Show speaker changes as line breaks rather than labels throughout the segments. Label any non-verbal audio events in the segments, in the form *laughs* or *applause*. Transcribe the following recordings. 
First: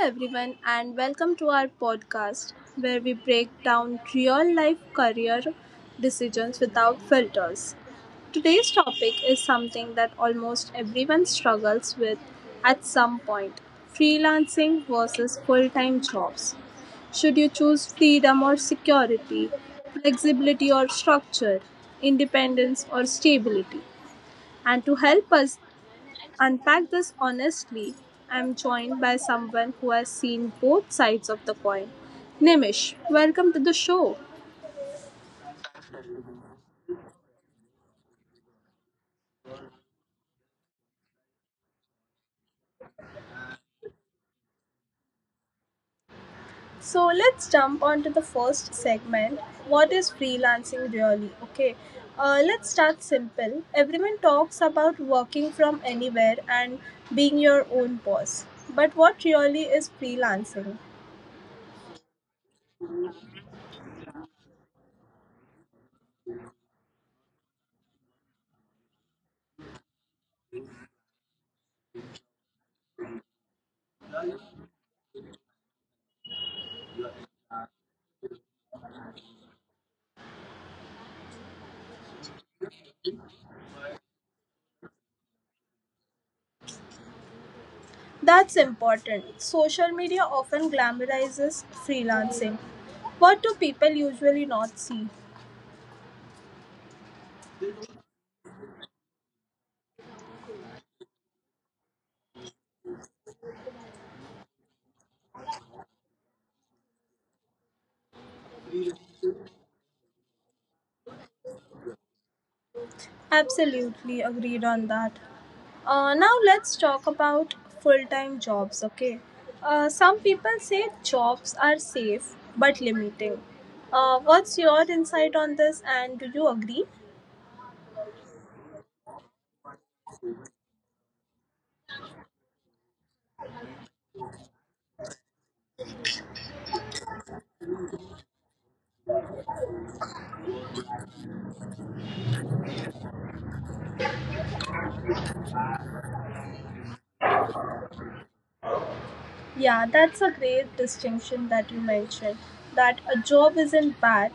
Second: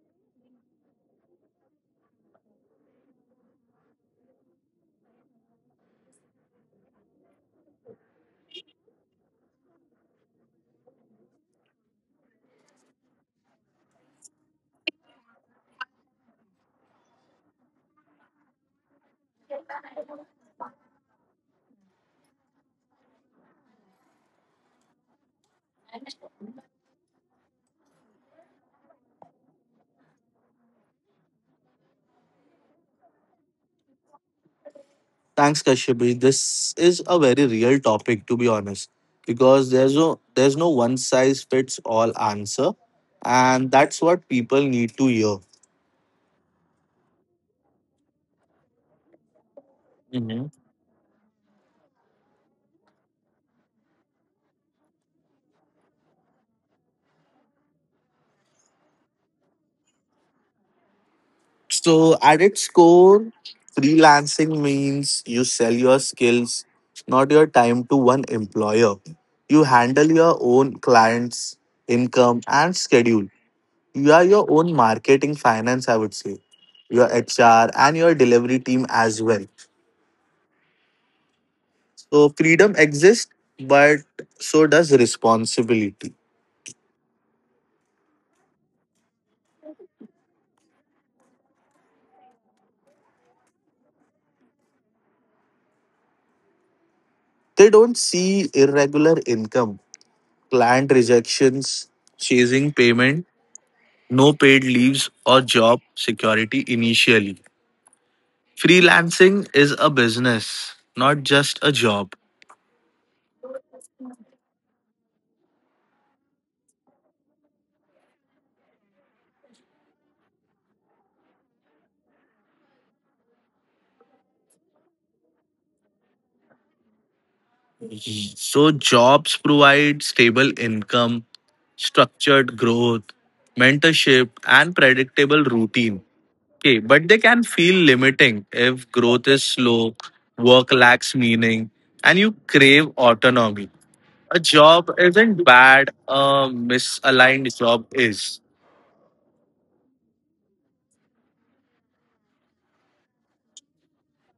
everyone, and welcome to our podcast where we break down real life career decisions without filters. Today's topic is something that almost everyone struggles with at some point freelancing versus full time jobs. Should you choose freedom or security, flexibility or structure, independence or stability? And to help us unpack this honestly, I'm joined by someone who has seen both sides of the coin. Nimish, welcome to the show.
Thanks, Kashyapi. This is a very real topic, to be honest, because there's no one size fits all answer, and that's what people need to hear.
So let's jump on to the first segment. What is
hmm
freelancing really? Okay, let's start simple. Everyone talks about working from anywhere and being your own boss. But what really is freelancing?
So, at its core, freelancing means you sell your skills, not your time to one employer. You handle your own clients' income and schedule. You are your own marketing, finance, I would say, your HR, and your delivery team as well. So freedom exists, but so does responsibility.
That's important. Social media often glamorizes freelancing. What do people usually not see?
They don't see irregular income, client rejections, chasing payment, no paid leaves, or job security initially. Freelancing is a business, not just a job.
Absolutely agreed on that. Now let's talk about full time jobs, okay? Some people say jobs are safe but limiting. What's your insight on this and do you agree?
So jobs provide stable income, structured growth, mentorship, and predictable routine. Okay, but they can feel limiting if growth is slow, work lacks meaning, and you crave autonomy. A job isn't bad, a misaligned job is.
Yeah, that's a great distinction that you mentioned that a job isn't bad,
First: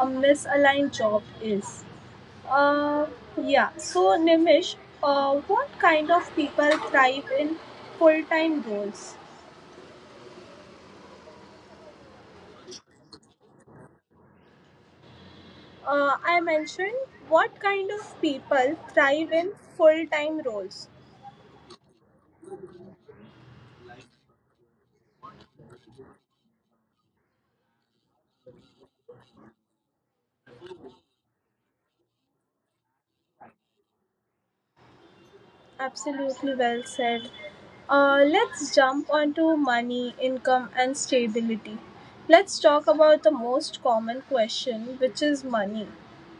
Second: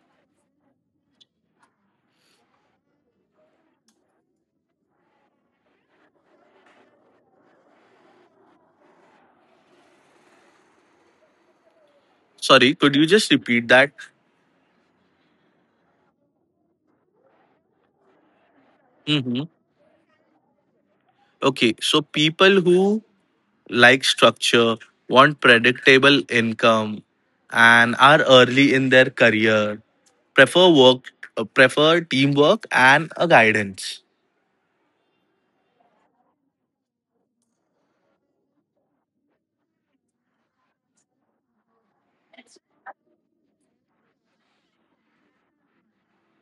a misaligned job is. Uh, yeah, so Nimish, what kind of people thrive in full time roles?
Sorry, could you just repeat that?
I mentioned what kind of people thrive
hmm
in full time roles.
Okay, so people who like structure, want predictable income, and are early in their career prefer teamwork and a guidance.
Absolutely well said. Let's jump onto money, income, and stability. Let's talk about the most common question, which is money.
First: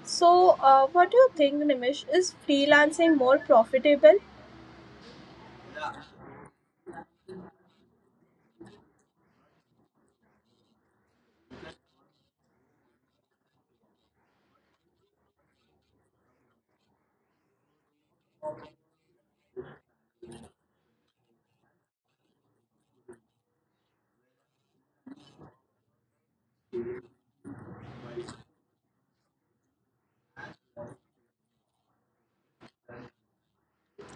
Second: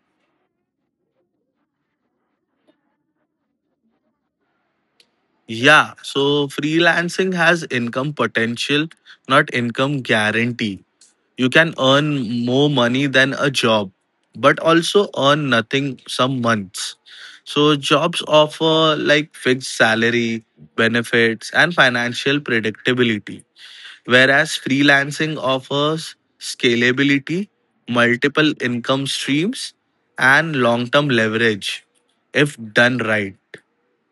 So, what do you think, Nimish? Is freelancing more profitable?
Yeah, so freelancing has income potential, not income guarantee. You can earn more money than a job, but also earn nothing some months. So jobs offer like fixed salary, benefits, and financial predictability, whereas freelancing offers scalability, multiple income streams, and long term leverage if done right.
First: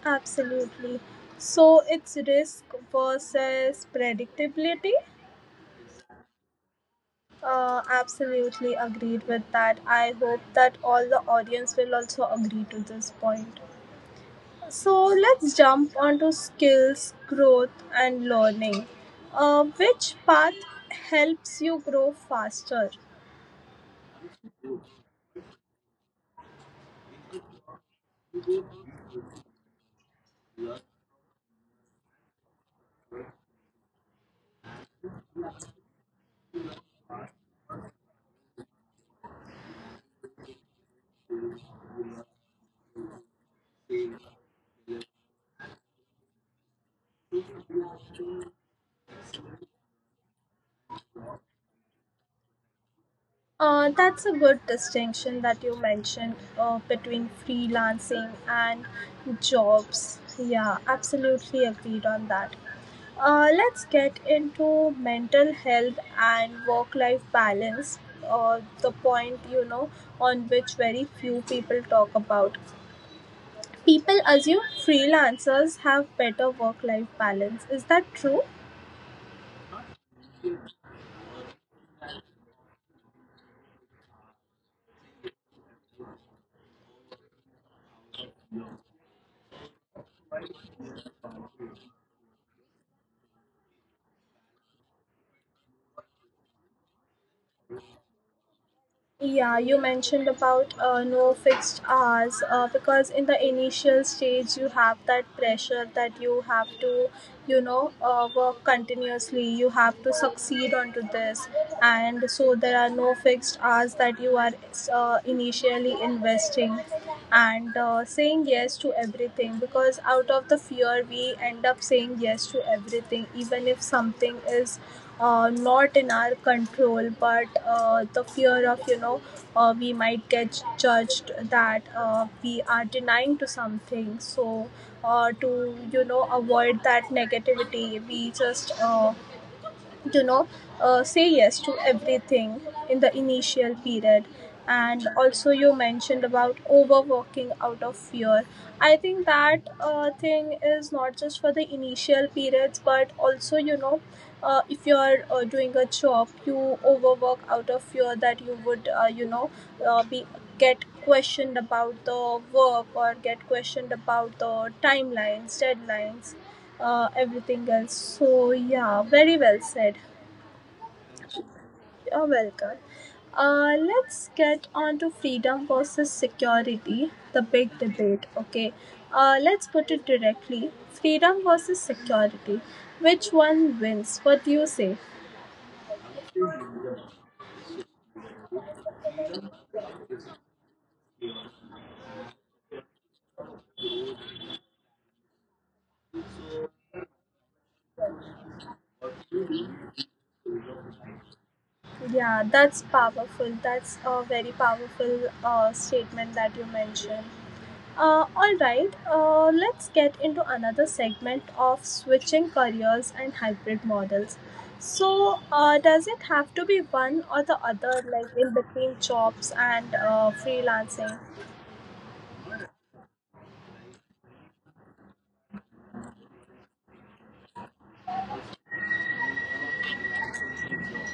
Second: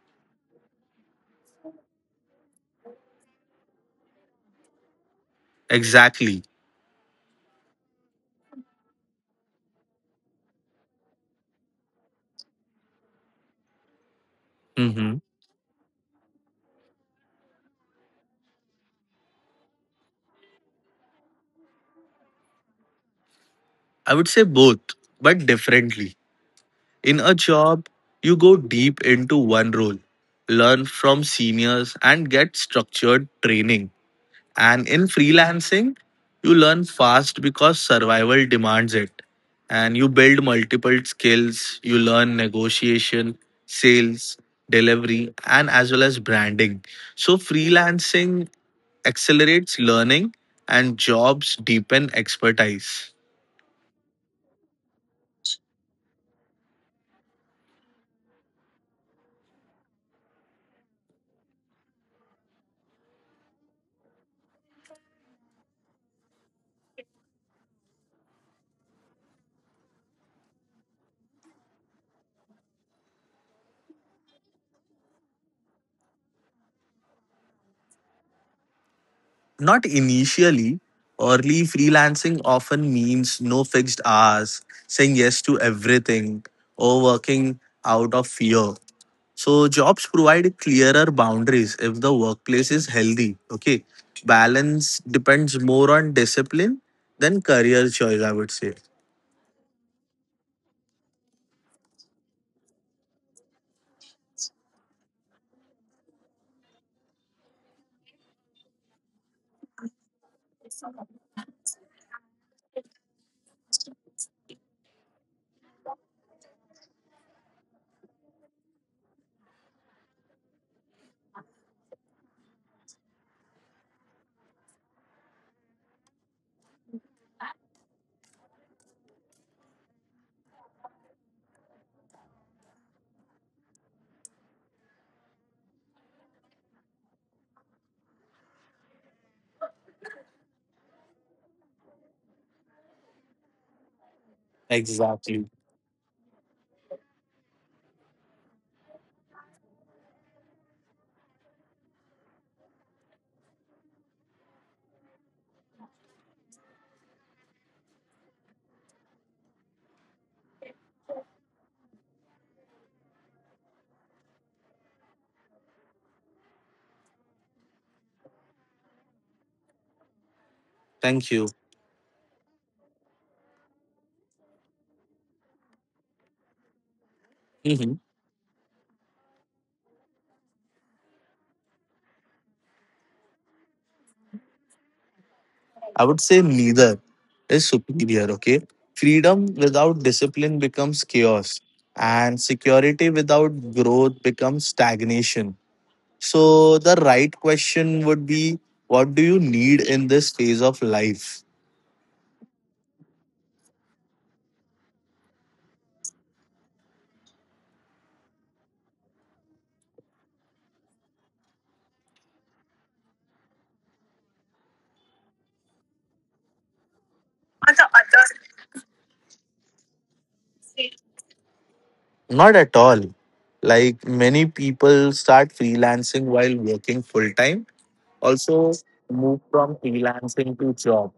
Absolutely. So, it's risk versus predictability.
Exactly.
Absolutely agreed with that. I hope that all the audience will also agree to this point. So
Mm-hmm.
let's jump onto skills, growth, and learning. Which path helps you grow faster?
I would say both, but differently. In a job, you go deep into one role, learn from seniors, and get structured training. And in freelancing, you learn fast because survival demands it. And you build multiple skills. You learn negotiation, sales, delivery, and as well as branding. So, freelancing accelerates learning, and jobs deepen expertise.
That's a good distinction that you mentioned between freelancing and jobs. Yeah, absolutely agreed on that. Let's get into mental health and work life balance, the point on which very few people talk about. People assume freelancers have better work life balance. Is that true?
Not initially. Early freelancing often means no fixed hours, saying yes to everything, or working out of fear. So, jobs provide clearer boundaries if the workplace is healthy. Okay. Balance depends more on discipline than career choice, I would say.
Yeah, you mentioned about no fixed hours because in the initial stage you have that pressure that you have to, you know, work continuously. You have to succeed onto this, and so there are no fixed hours that you are initially investing and saying yes to everything because out of the fear we end up saying yes to everything even if something is not in our control but the fear of we might get judged that we are denying to something so to avoid that negativity we just you know say yes to everything in the initial period. And
Exactly.
also you mentioned about overworking out of fear. I think that thing is not just for the initial periods but also if you're doing a job you overwork out of fear that you would be get questioned about the work or get questioned about the timelines deadlines everything else. So, yeah, very well said.
Thank you.
You're welcome. Let's get on to freedom versus security, the
*laughs*
big
Mhm.
debate. Okay, let's put it directly freedom versus security. Which one wins? What do you say?
I would say neither is superior, okay? Freedom without discipline becomes chaos, and security without growth becomes stagnation. So, the right question would be, what do you need in this phase of life?
Yeah, that's powerful. That's a very powerful statement that you mentioned. All right, let's get into another segment of switching careers and hybrid models. So, does it have to be one or the other, like in between jobs and freelancing?
Not at all. Like many people start freelancing while working full time, also move from freelancing to job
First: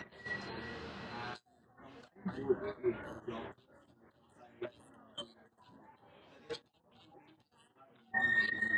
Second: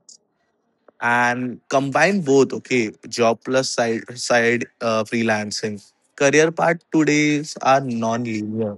and combine both. Okay, job plus side freelancing. Career path todays are non-linear.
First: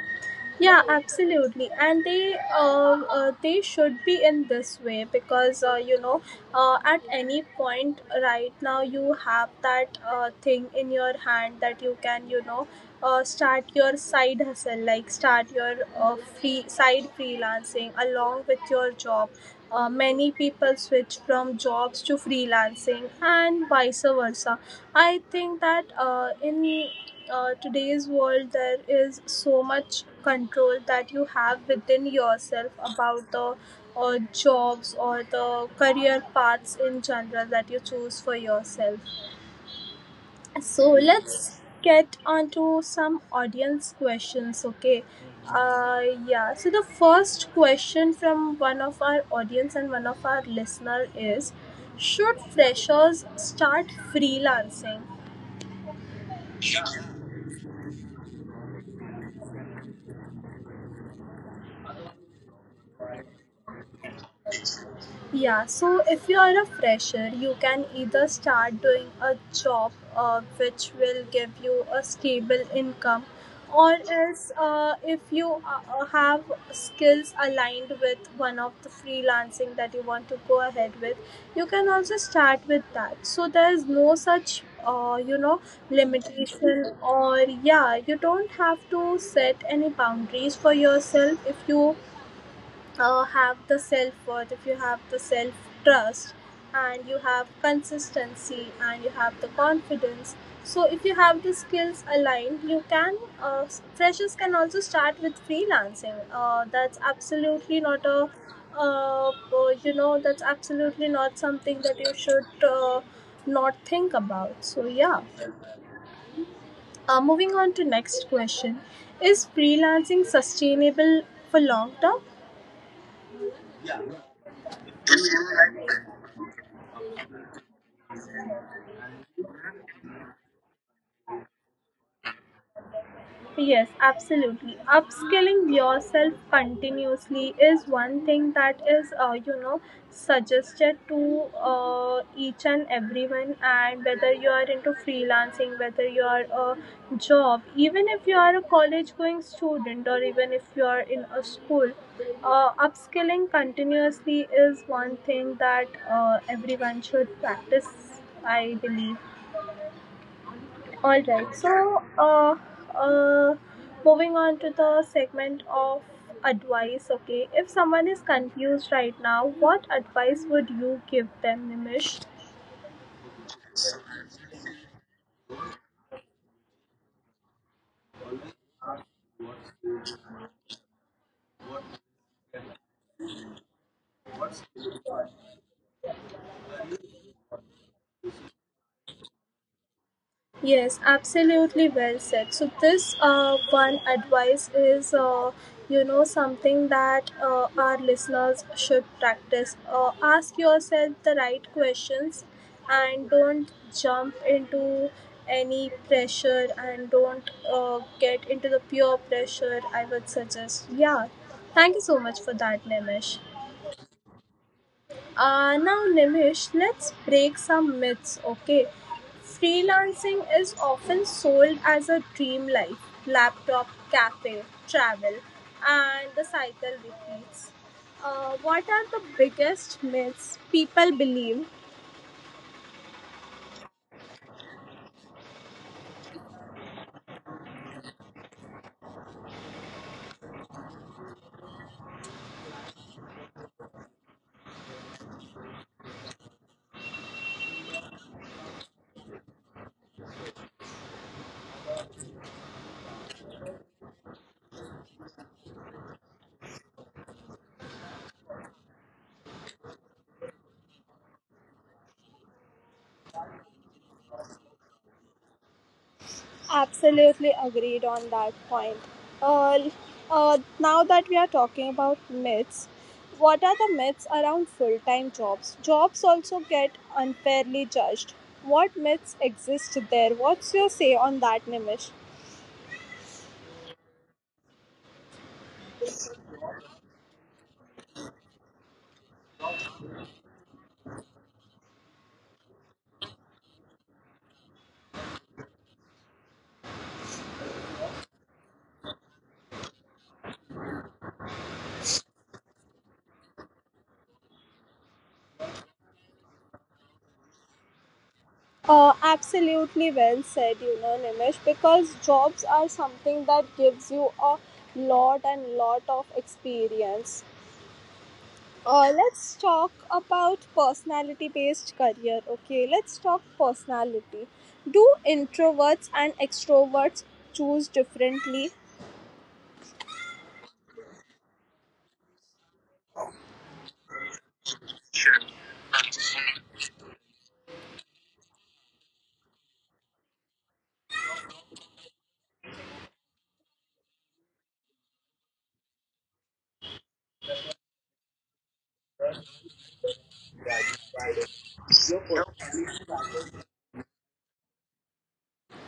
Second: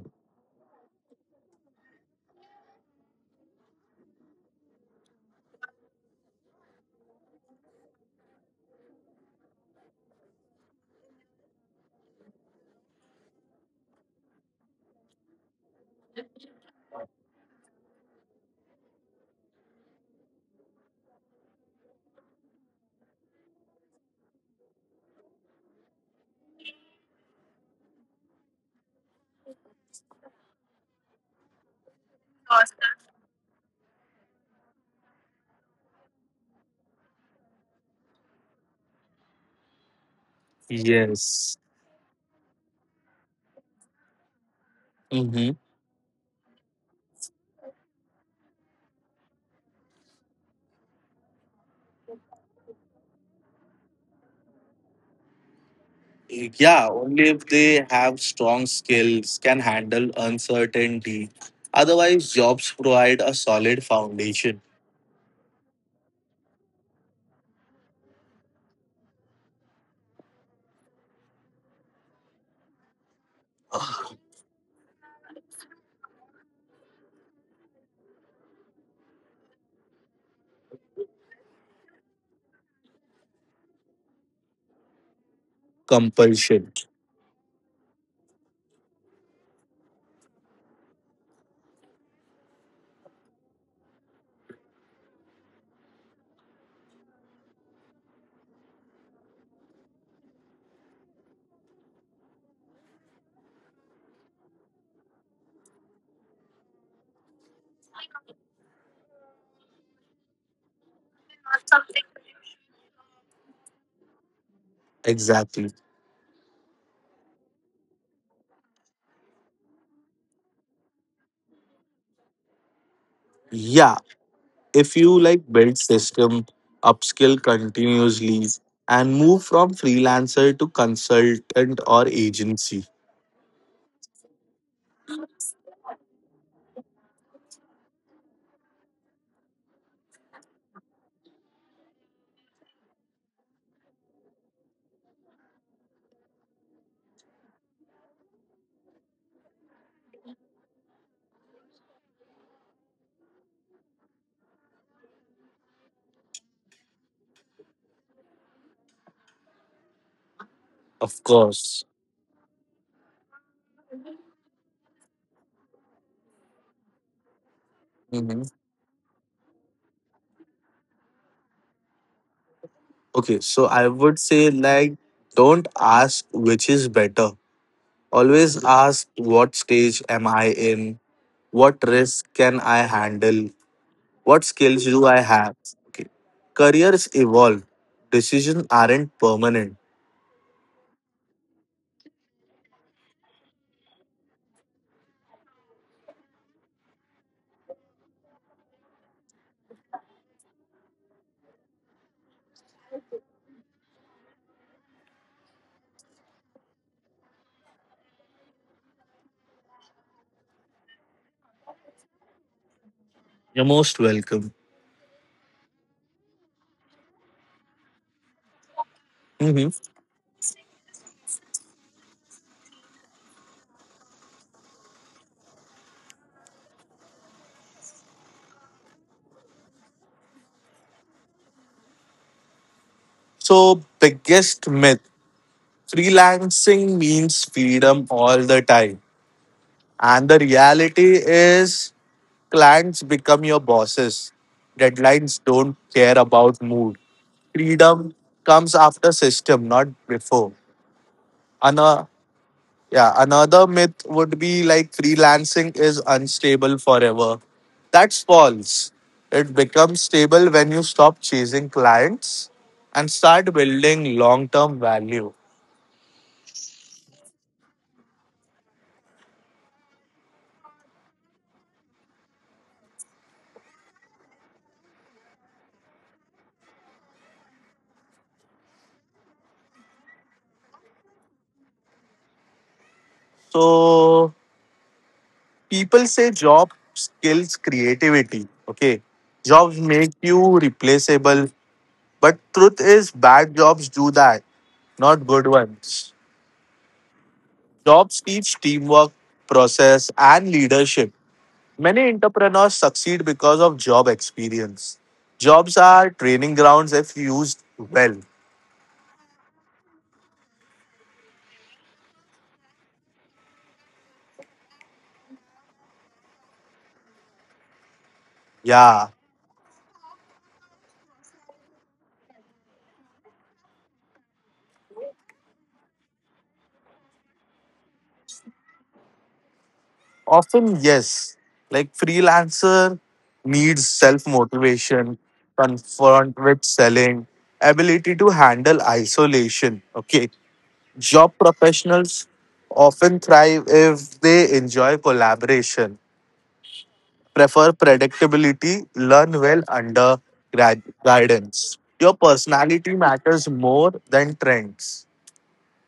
Yeah, absolutely, and they should be in this way because at any point right now you have that thing in your hand that you can start your side hustle like start your free side freelancing along with your job. Many people switch from jobs to freelancing and vice versa. I think that in today's world there is so much control that you have within yourself about the jobs or the career paths in general that you choose for yourself. So let's
Yes.
get onto some audience questions, okay?
Hmm.
uh yeah, so the first question from one of our audience and one of our listener is, should freshers start freelancing?
Yeah, only if they have strong skills can handle uncertainty. Otherwise, jobs provide a solid foundation.
Yeah, so if you are a fresher, you can either start doing a job which will give you a stable income, or
*sighs*
else if you have skills aligned with one of the freelancing that you want to go ahead with, you can also start with that. So there is no such
Compulsion,
limitation. Or yeah, you don't have to set any boundaries for yourself if you have the self worth, if you have the self trust, and you have consistency and you have the confidence. So, if you have the skills aligned, you can uh, freshers can also start with freelancing. That's absolutely not a uh, uh, that's absolutely not something that you should not think about. So, yeah.
exactly.
Moving on to next question, is freelancing sustainable for long term?
Yeah. If you like build system, upskill continuously, and move from freelancer to consultant or agency.
Yes, absolutely. Upskilling yourself continuously is one thing that is, suggested to each and everyone. And whether you are into freelancing, whether you are a job, even if you are a college going student, or even if you are in a school, upskilling continuously is one thing that everyone should practice, I believe. All
Of
right.
course.
So, uh, moving on to the segment of advice. Okay, if someone is
Mhm.
confused right now, what advice would you give them, Nimish?
Okay, so I would say, like, don't ask which is better, always ask what stage am I in, what risk can I handle, what skills do I have. Okay, careers evolve, decisions aren't permanent.
Yes, absolutely well said. So this one advice is something that our listeners should practice. Ask yourself the right questions and don't jump into any pressure and don't get into the pure pressure, I would suggest. Yeah. Thank you so much for that, Nimish.
You're most welcome.
Now, Nimish, let's break some myths, okay?
Mhm.
Freelancing is often sold as a dream life laptop, cafe, travel, and the cycle repeats. What are the biggest myths people believe?
So, biggest myth, freelancing means freedom all the time. And the reality is, clients become your bosses. Deadlines don't care about mood. Freedom comes after system, not before. Another, yeah, another myth would be like freelancing is unstable forever. That's false. It becomes stable when you stop chasing clients and start building long term value.
Absolutely agreed on that point. Uh, Now that we are talking about myths, what are the myths around full time jobs? Jobs also get unfairly judged. What myths exist there? What's your say on that, Nimish?
So, people say job skills creativity. Okay, jobs make you replaceable, but truth is bad jobs do that, not good ones. Jobs teach teamwork, process, and leadership. Many entrepreneurs succeed because of job experience. Jobs are training grounds if used well.
Absolutely well said, you know, Nimish, because jobs are something that gives you a lot and lot of experience.
Yeah.
Let's talk about personality based career, okay? Let's talk personality. Do introverts and extroverts choose differently?
Often, yes. Like freelancer needs self motivation, confront with selling, ability to handle isolation. Okay. Job professionals often thrive if they enjoy collaboration, prefer predictability, learn well under guidance. Your personality matters more than trends.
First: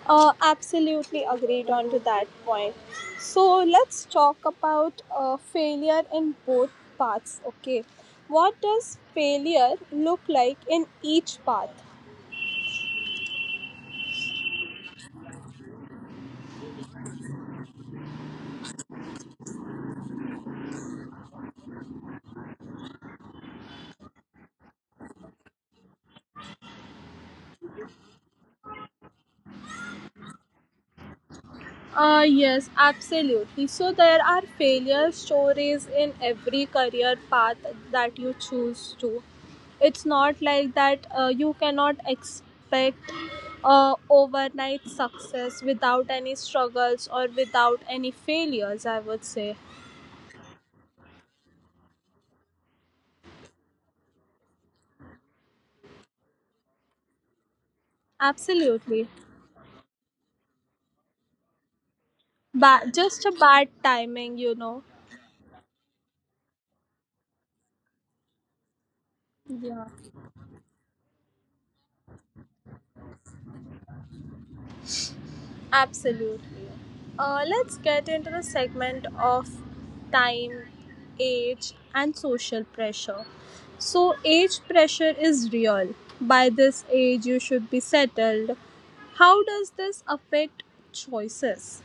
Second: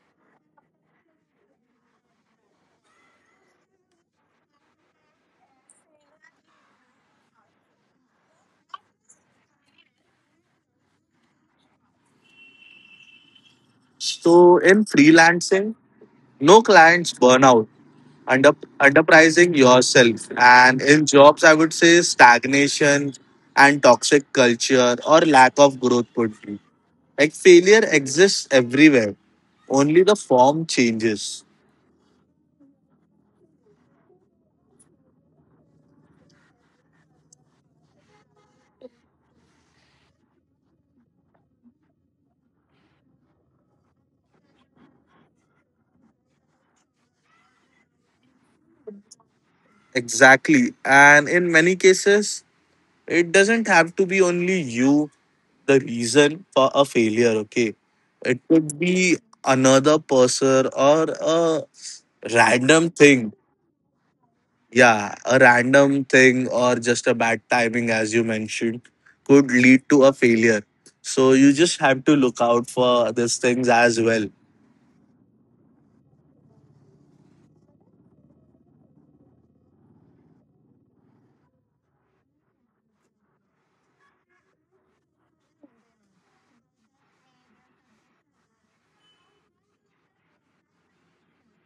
Absolutely agreed on to that point. So let's talk about failure in both paths, okay? What does failure look like in each path?
So, in freelancing, no clients burnout, under underpricing yourself. And in jobs, I would say stagnation and toxic culture or lack of growth would be. Like failure exists everywhere. Only the form changes.
Yes, absolutely. So there are failure stories in every career path that you choose to. It's not like that you cannot expect overnight success without any struggles or without any failures, I would say.
Exactly. And in many cases, it doesn't have to be only you the reason for a failure, okay? It could
Absolutely.
be another person or a random
Just
thing.
a bad timing, you know.
Yeah, a random thing or just a bad timing, as you mentioned, could
Yeah.
lead to a failure. So you just have to look out for these things as well.
Absolutely. Let's get into the segment of time, age, and social pressure. So, age pressure is real. By this age, you should be settled. How does this affect choices?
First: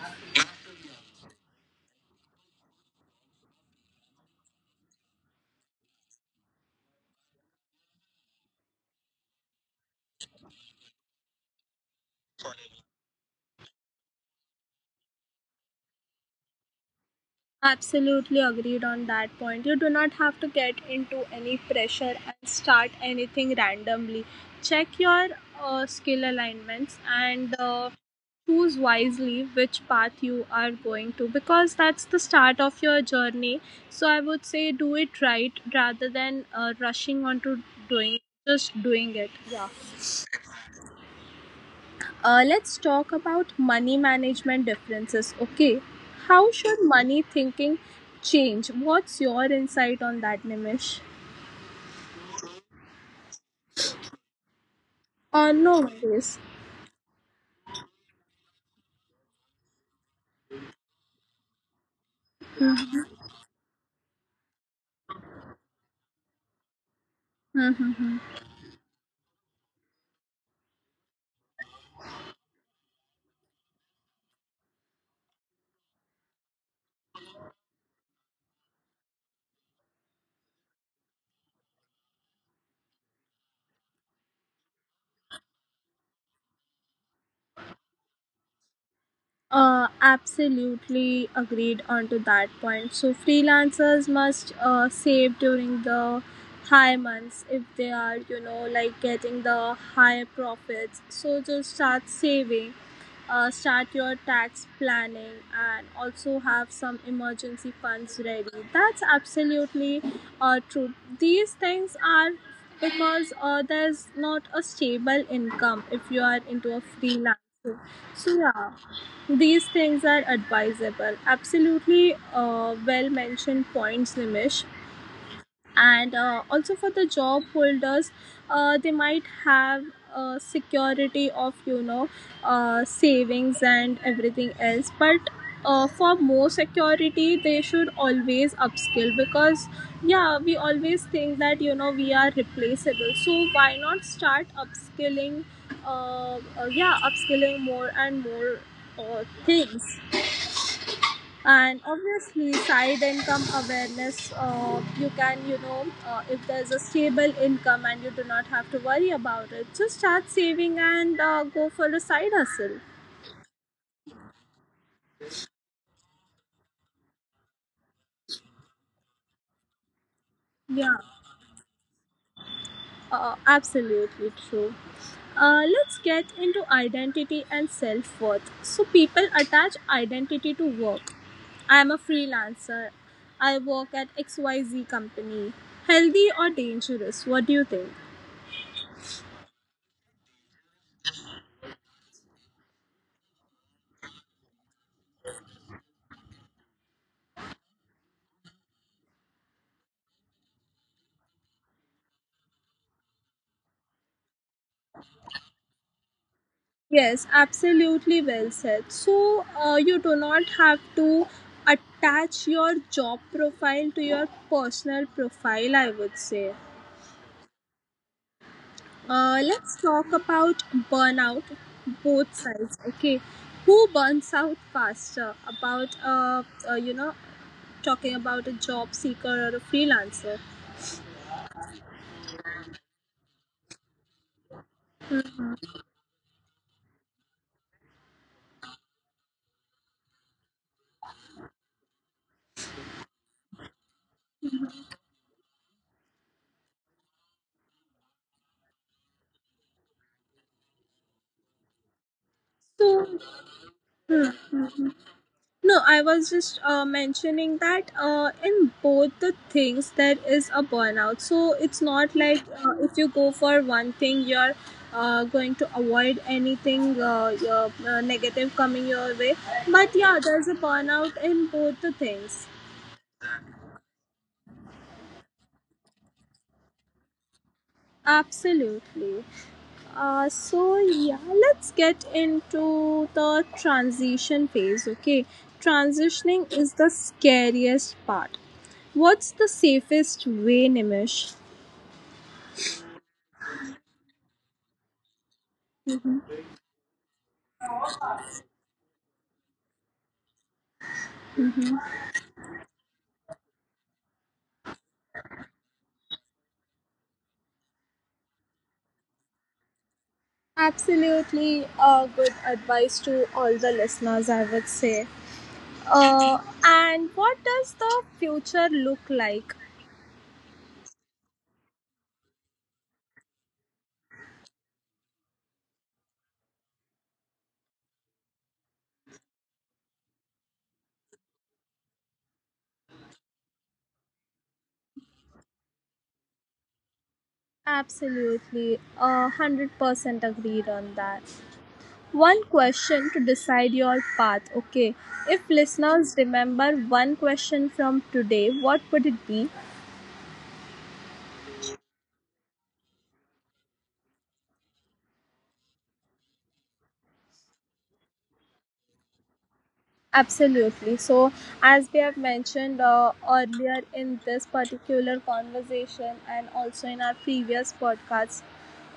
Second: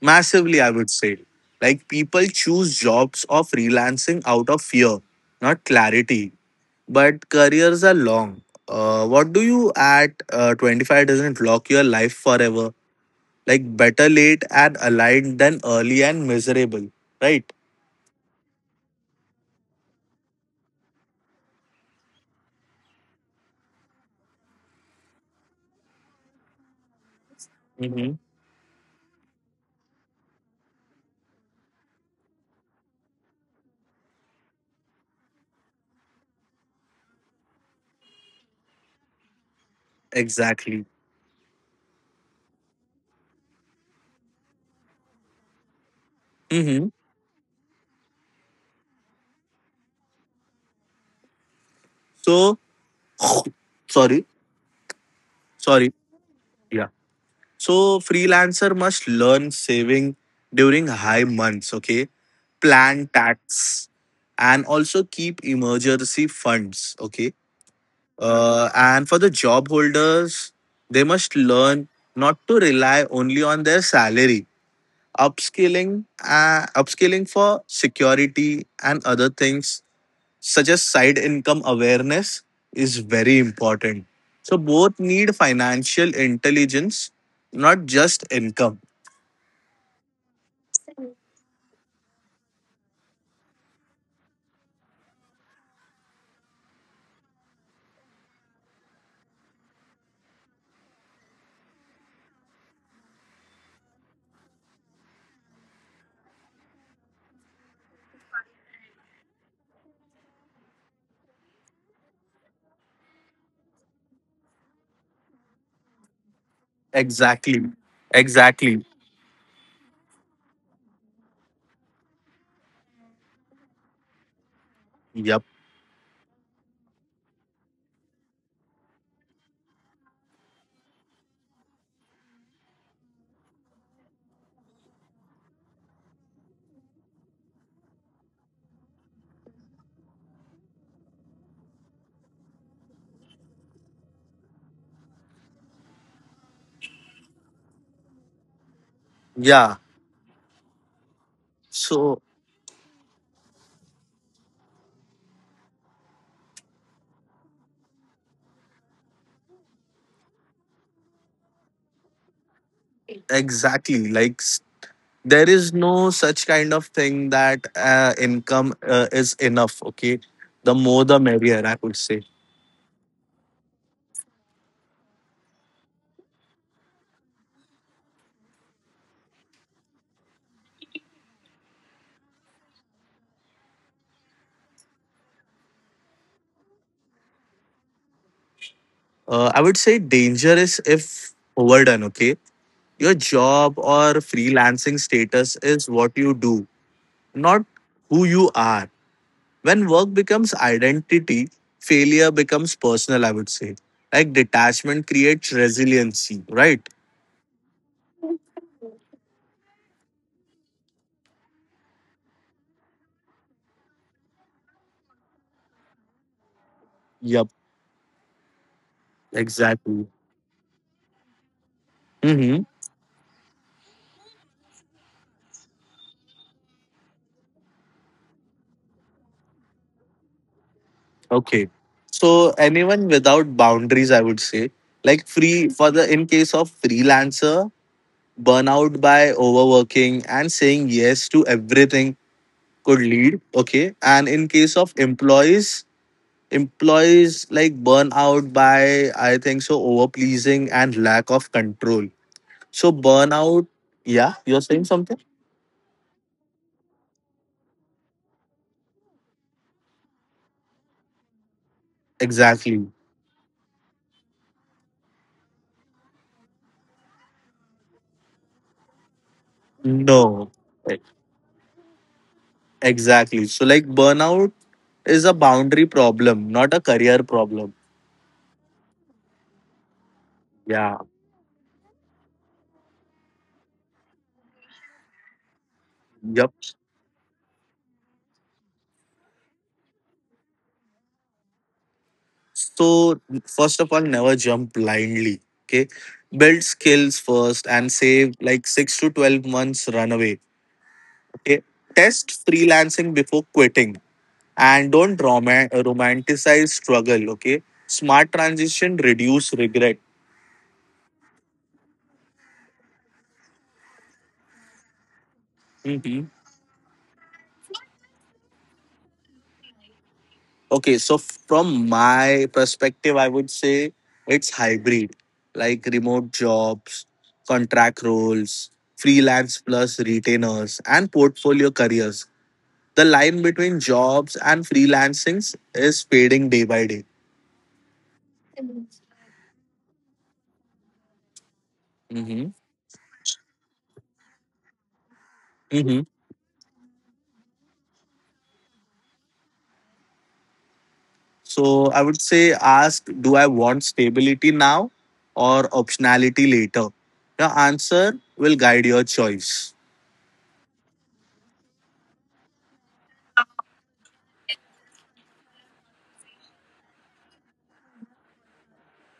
Massively, I would say. Like people choose jobs or freelancing out of fear, not clarity. But careers are long. What do you at 25 doesn't lock your life forever? Like better late and aligned than early and miserable, right?
Absolutely agreed on that point. You do not have to get into any pressure and start anything randomly. Check your skill alignments and
Mm-hmm.
choose wisely which path you are going to because that's the start of your journey. So I would say do it right rather than rushing onto doing just doing it.
Exactly.
Let's talk about money management differences. Okay, how
Mm-hmm.
should money thinking change? What's your insight on that, Nimish?
So, *laughs* *coughs* sorry, sorry.
No worries.
Yeah, so freelancer must learn saving during high months. Okay, plan tax and also keep emergency funds. Okay,
*laughs*
and for the job holders, they must learn not to rely only on their salary. Upskilling for security and other things such as side income awareness is very important. So, both need financial intelligence, not just income.
Absolutely agreed onto that point. So freelancers must save during the high months if they are, you know, like getting the high profits. So just start saving, start your tax planning, and also have some emergency funds ready. That's absolutely true. These things are because there's not a stable income if you are into a freelancer.
Exactly.
So
Exactly.
yeah. These things are advisable. Absolutely well mentioned points, Nimish.
Yep.
And also for the job holders, they might have security of savings and everything else. But for more security, they should always upskill because yeah, we always think that we are replaceable. So why not start upskilling? Yeah, upskilling more and more
Yeah.
things, and
So,
obviously side income awareness. You can if there's a stable income and you do not have to worry about it, so start saving and go for a side hustle.
exactly. Like, there is no such kind of thing that income is enough. Okay, the more, the
Yeah,
merrier, I would say.
absolutely true. Let's get into identity and self-worth. So people attach identity to work. I am a freelancer, I work at XYZ company. Healthy or dangerous? What do you think?
I would say dangerous if overdone. Okay. Your job or freelancing status is what you do, not who you are. When work becomes identity, failure becomes personal, I would say. Like detachment creates resiliency, right?
Yes, absolutely well said. So, you do not have to attach your job profile to your personal profile, I would say.
Yep,
Let's
exactly.
talk about burnout, both
Mm-hmm.
sides, okay? Who burns out faster about, uh, you know, talking about a job seeker or a freelancer?
Okay. So anyone without boundaries, I would say, like free for the in case of freelancer, burnout by overworking and saying yes to everything could lead. Okay. And in case of employees, like burn out by I think so over pleasing and lack of control, so
So,
burnout. Yeah,
hmm,
you're saying something.
No, I was just mentioning that in both the things there is a burnout. So it's not like
Exactly.
if you go for one thing, you're going to avoid anything negative coming your way. But yeah,
No.
there's a
E-
burnout in both the things.
exactly, so like burnout is a boundary problem, not a career problem.
Absolutely. So
Yeah.
yeah, let's get into the transition phase. Okay,
Yep.
transitioning is the scariest part. What's the safest way, Nimish?
So first of all, never jump blindly. Okay, build skills first and save like 6 to 12 months runaway. Okay, test freelancing before quitting, and don't rom- romanticize struggle. Okay, smart transition reduce regret.
Absolutely, good advice to all the listeners, I would say. *laughs*
Mhm.
And what does the future look like?
Okay, so from my perspective I would say it's hybrid. Like remote jobs, contract roles, freelance plus retainers, and portfolio careers. The line between jobs and freelancings is fading day by day.
Absolutely, 100% agreed on that.
Mhm.
One question to decide your path, okay? If listeners remember one question from today, what would it be?
So I would say ask, do I want stability now or optionality later? Your answer will guide your choice.
Absolutely. So, as we have mentioned earlier in this particular conversation and also in our previous podcasts,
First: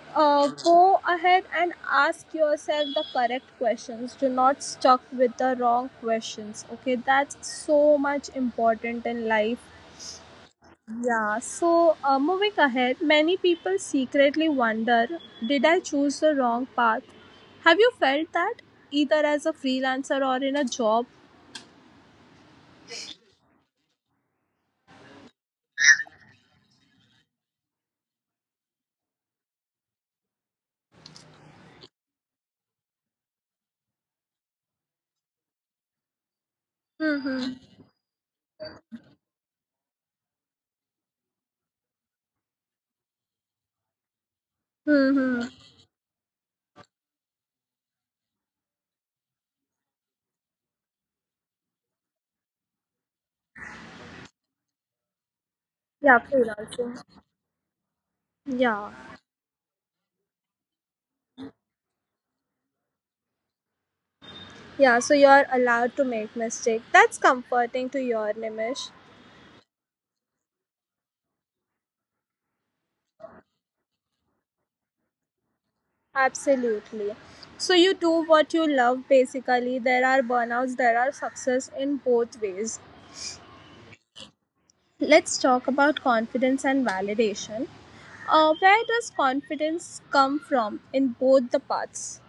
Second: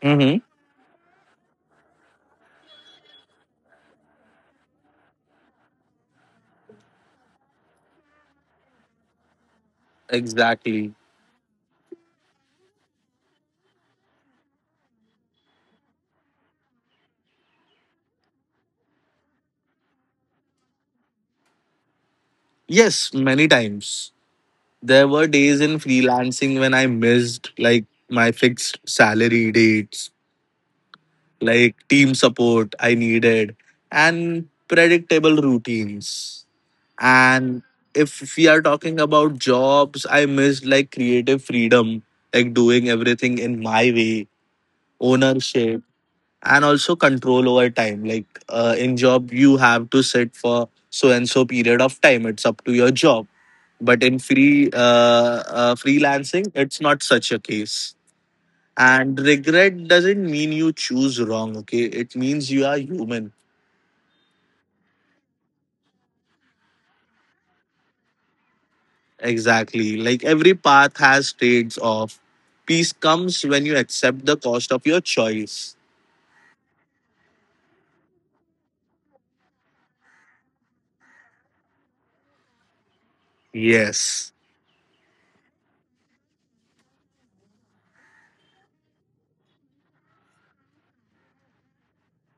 Mm-hmm.
go ahead and ask yourself the correct questions. Do not stuck with the wrong questions, okay? That's so much important in life.
Exactly.
Yeah, so moving ahead, many people secretly wonder, did I choose the wrong path? Have you felt that either as a freelancer or in a job?
Yes, many times. There were days in freelancing when I missed like my fixed salary dates, like team support I needed, and predictable routines.
Mm-hmm.
And if we are talking about jobs, I missed like creative freedom, like doing everything in my way,
Mm-hmm.
ownership, and also control over time. Like in job, you have to sit for so and so period of time. It's up to your job. But in
Yeah,
freelancing, it's not
freelancing.
such a case.
Yeah.
And regret doesn't mean you choose wrong. Okay, it means you are human.
Yeah, so you're allowed to make mistake. That's comforting to your Nimish.
Exactly. Like every path has trades off. Peace comes when you accept the cost of your choice.
Absolutely. So you do what you love basically. There are burnouts, there are success in both ways.
Yes.
Let's talk about confidence and validation. Where does confidence come from in both the paths?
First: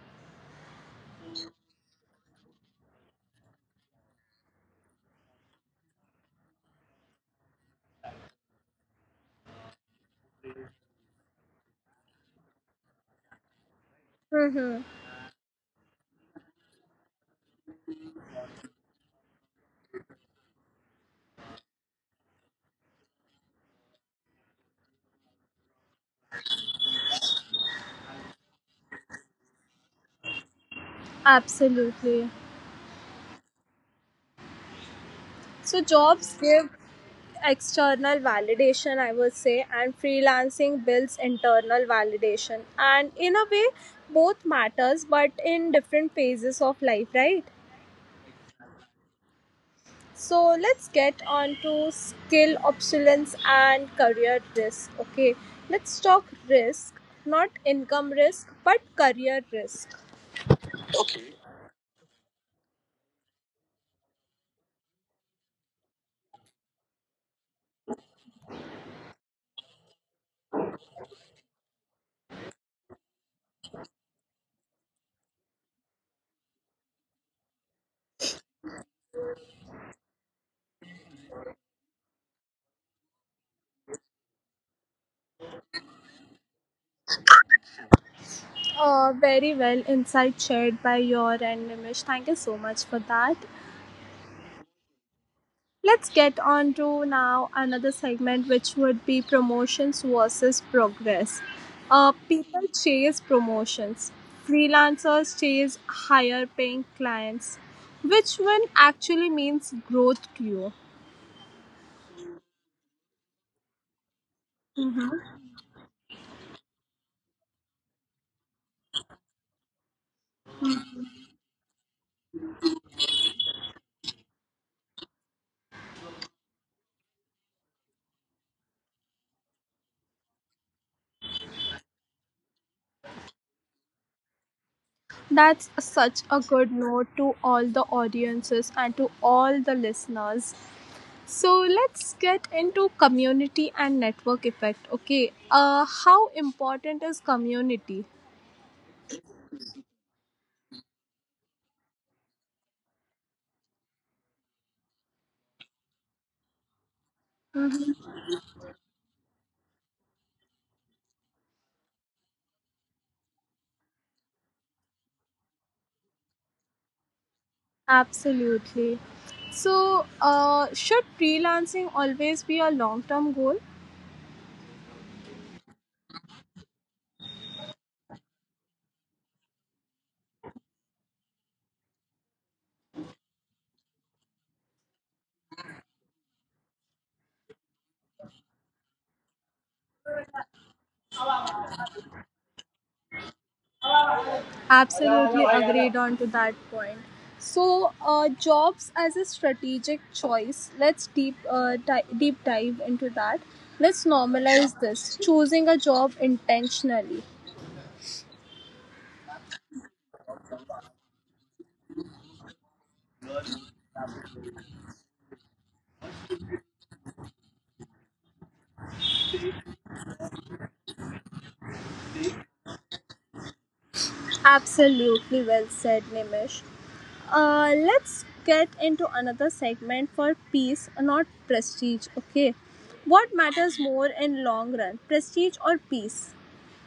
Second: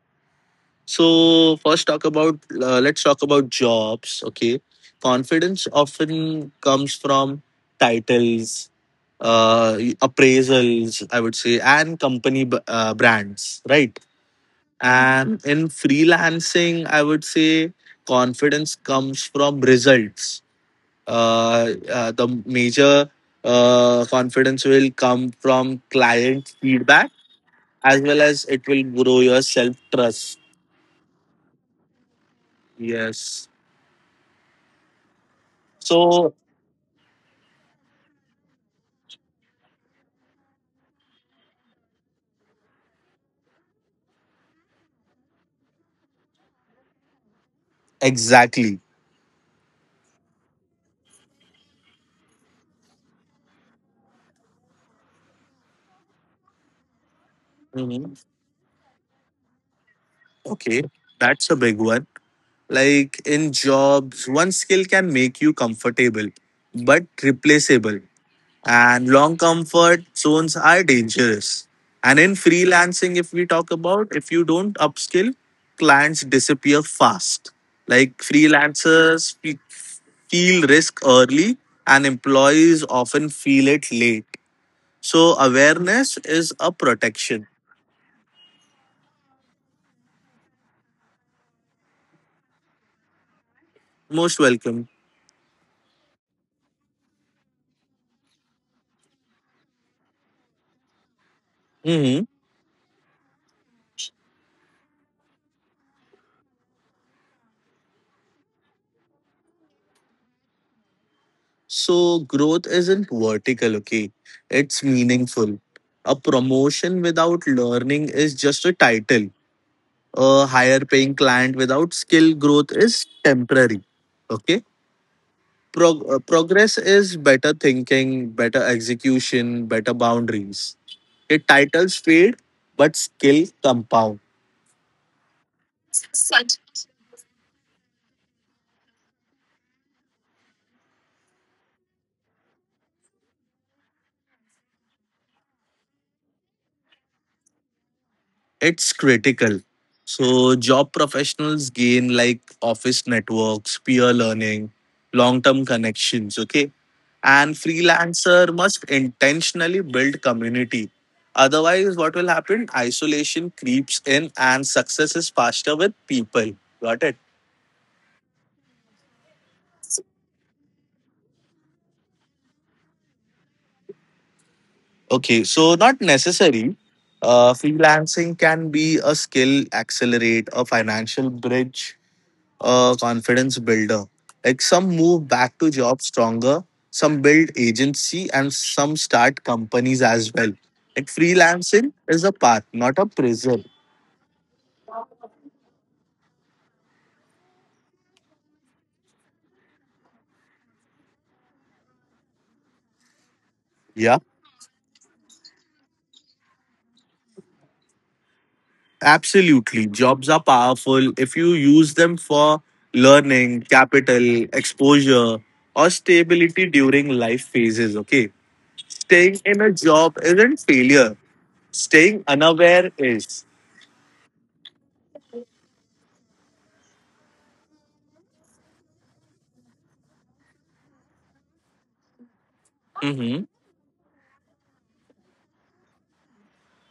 So first talk about let's talk about jobs, okay? Confidence often comes from titles, appraisals, I would say, and company brands, right?
Mm-hmm.
And in freelancing, I would say confidence comes from results. The major confidence will come from client feedback, as well as it will grow your self trust.
Absolutely.
Yes.
So
So,
jobs give external validation, I would say, and freelancing builds internal validation. And in a way, both matters, but in different phases of life, right?
exactly.
So let's get on to skill obsolescence and career risk. Okay, let's talk risk, not
Mhm.
income risk, but career risk.
Okay.
Okay.
That's a big one. Like in jobs, one skill can make you comfortable but replaceable, and long comfort zones are dangerous. And in freelancing, if we talk about, if you don't upskill, clients disappear fast. Like freelancers feel risk early, and employees often feel it late. So awareness is a protection.
Very well insight shared by your and Nimish. Thank you so much for that.
Most welcome.
Let's get on to now another segment, which would be promotions versus progress.
Mhm.
People chase promotions, freelancers chase higher paying clients. Which one actually means growth to you?
So growth isn't vertical, okay? It's meaningful. A promotion without learning is just a title, a higher paying client without skill growth is temporary. Okay, progress is better thinking, better execution, better boundaries. It titles fade, but skill compound.
That's such a good note to all the audiences and to all the listeners. So let's get into community and network effect. Okay, how important is community?
It's critical. So job professionals gain like office networks, peer learning, long term connections. Okay, and freelancer must intentionally build community, otherwise what will happen, isolation creeps in, and success is faster with people. Got it.
Absolutely. So, should freelancing always be a long term goal?
Okay, so not necessary. Freelancing can be a skill accelerate, a financial bridge, a confidence builder. Like some move back to job stronger, some build agency, and some start companies as well. Like freelancing is a path, not a prison.
Absolutely agreed on to that point. So, jobs as a strategic choice. Let's deep dive into that. Let's
Yeah.
normalize this. Choosing a job intentionally.
Absolutely. Jobs are powerful if you use them for learning, capital, exposure, or stability during life phases. Okay. Staying in a job isn't failure, staying unaware is.
Absolutely well said, Nimish. Let's get into another segment for peace, not prestige. Okay, what
Mhm.
matters more in long run, prestige or peace?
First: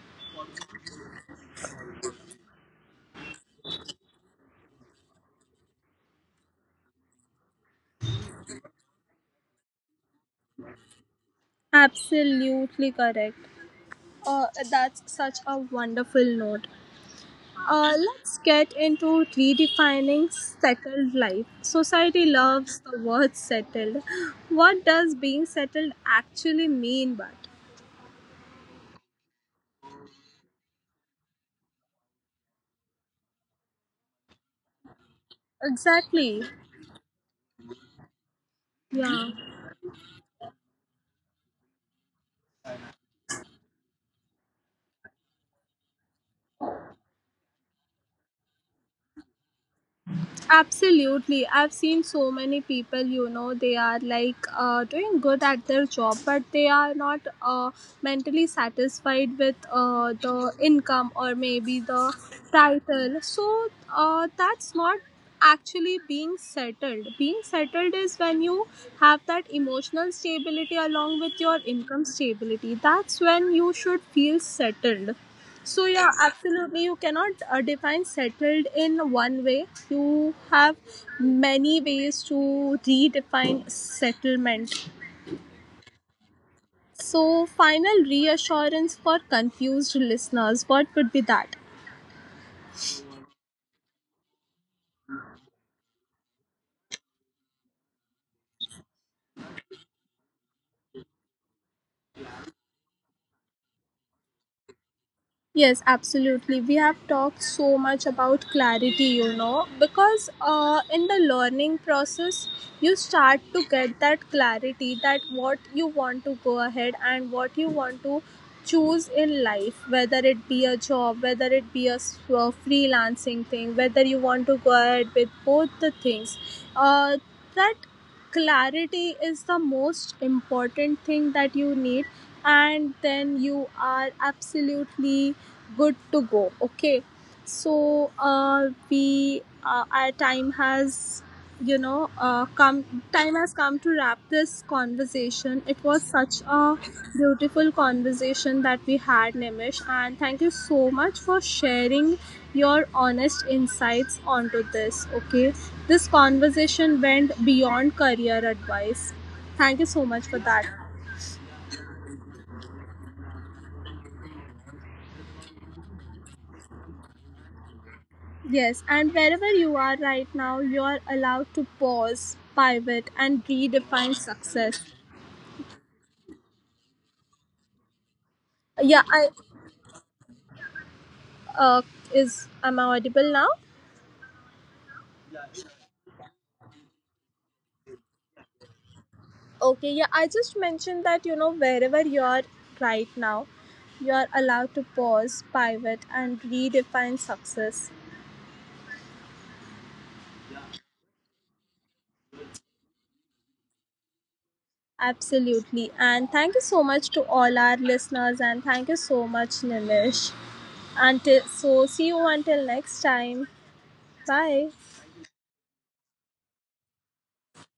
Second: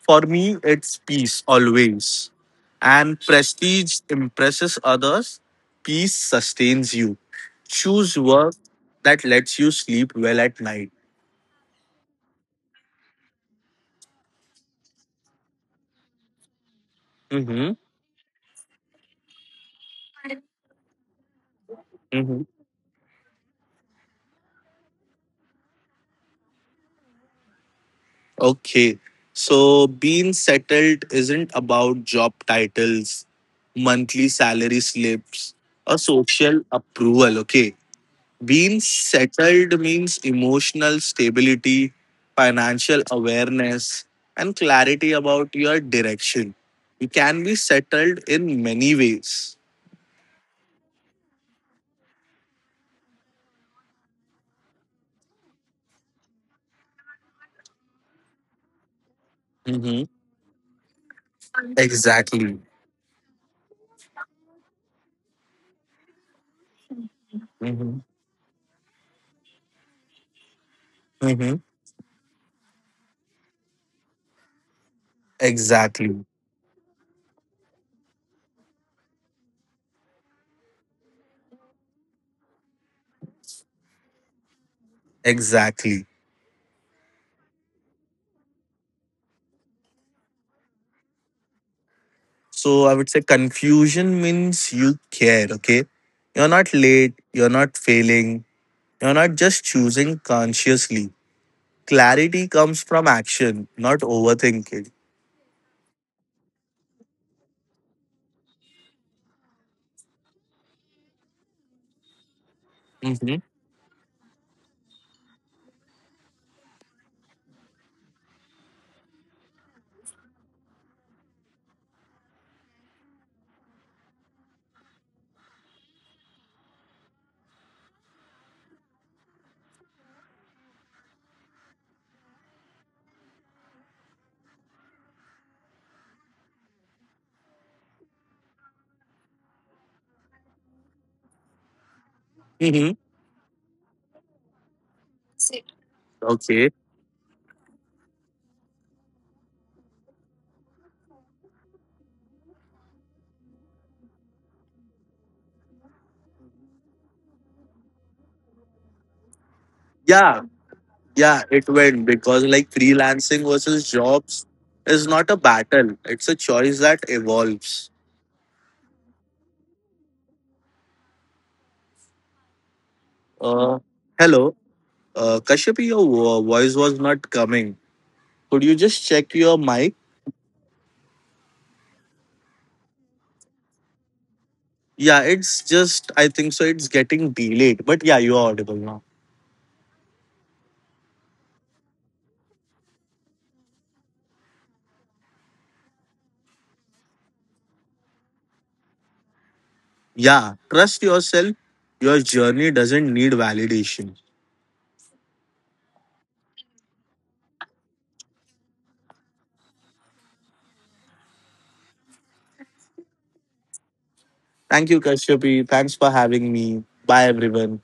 For me, it's peace always. And prestige impresses others, peace sustains you. Choose work that lets you sleep well at night.
Absolutely correct. That's such a wonderful note.
Mhm.
Let's get into redefining settled life. Society loves the word settled. What does being settled actually mean, but?
Okay. So being settled isn't about job titles, monthly salary slips, or
Exactly.
social approval. Okay. Being
Yeah.
settled means emotional stability, financial awareness, and clarity about your direction. You can be settled in many ways.
Absolutely. I've seen so many people, you know, they are like doing good at their job, but they are not mentally satisfied with
Mhm.
the income or maybe the
Exactly.
title. So that's not actually being settled. Being settled
Mhm.
is when you have that emotional stability along with your
Mhm.
income stability. That's when you should feel settled. So yeah,
Exactly.
absolutely. You cannot define settled in one way. You have many ways to redefine settlement.
Exactly.
So, final reassurance for confused listeners, what would be that?
So I would say confusion means you care, okay? You're not late, you're not failing, you're not just choosing consciously. Clarity comes from action, not overthinking.
Yes, absolutely. We have talked so much about clarity, you know, because in the learning process, you
Mm-hmm.
start to get that clarity that what you want to go ahead and what you want to choose in life, whether it be a job, whether it be a freelancing thing, whether you want to go ahead with both the things. Uh, that clarity is the most important thing that you need, and then you are absolutely good to go. Okay, so we our time has come,
Mm-hmm.
time has come to wrap this conversation. It was such
Okay.
a beautiful conversation that we had, Nimish, and thank you so much for sharing your honest insights onto this. Okay, this conversation went beyond career advice. Thank you so much
Yeah,
for that.
yeah, it went because like freelancing versus jobs is not a battle, it's a choice that evolves.
Yes, and wherever you are right now, you are allowed to pause, pivot, and
Uh,
redefine
Hello,
success.
Kashyapi, your voice was not coming. Could you just
Yeah,
check
I
your mic?
uh, is am I audible now?
Yeah, it's just, I think so, it's getting delayed. But yeah, you're audible now.
Okay, yeah, I just mentioned that, you know, wherever you are right now, you are allowed to pause, pivot, and redefine success.
Yeah, trust yourself. Your journey doesn't need validation.
Absolutely, and thank you so much to all our listeners, and thank you so much, Nimish. Until so, see you until next time. Bye.
Thank you, Kashyapi. Thanks for having me. Bye, everyone.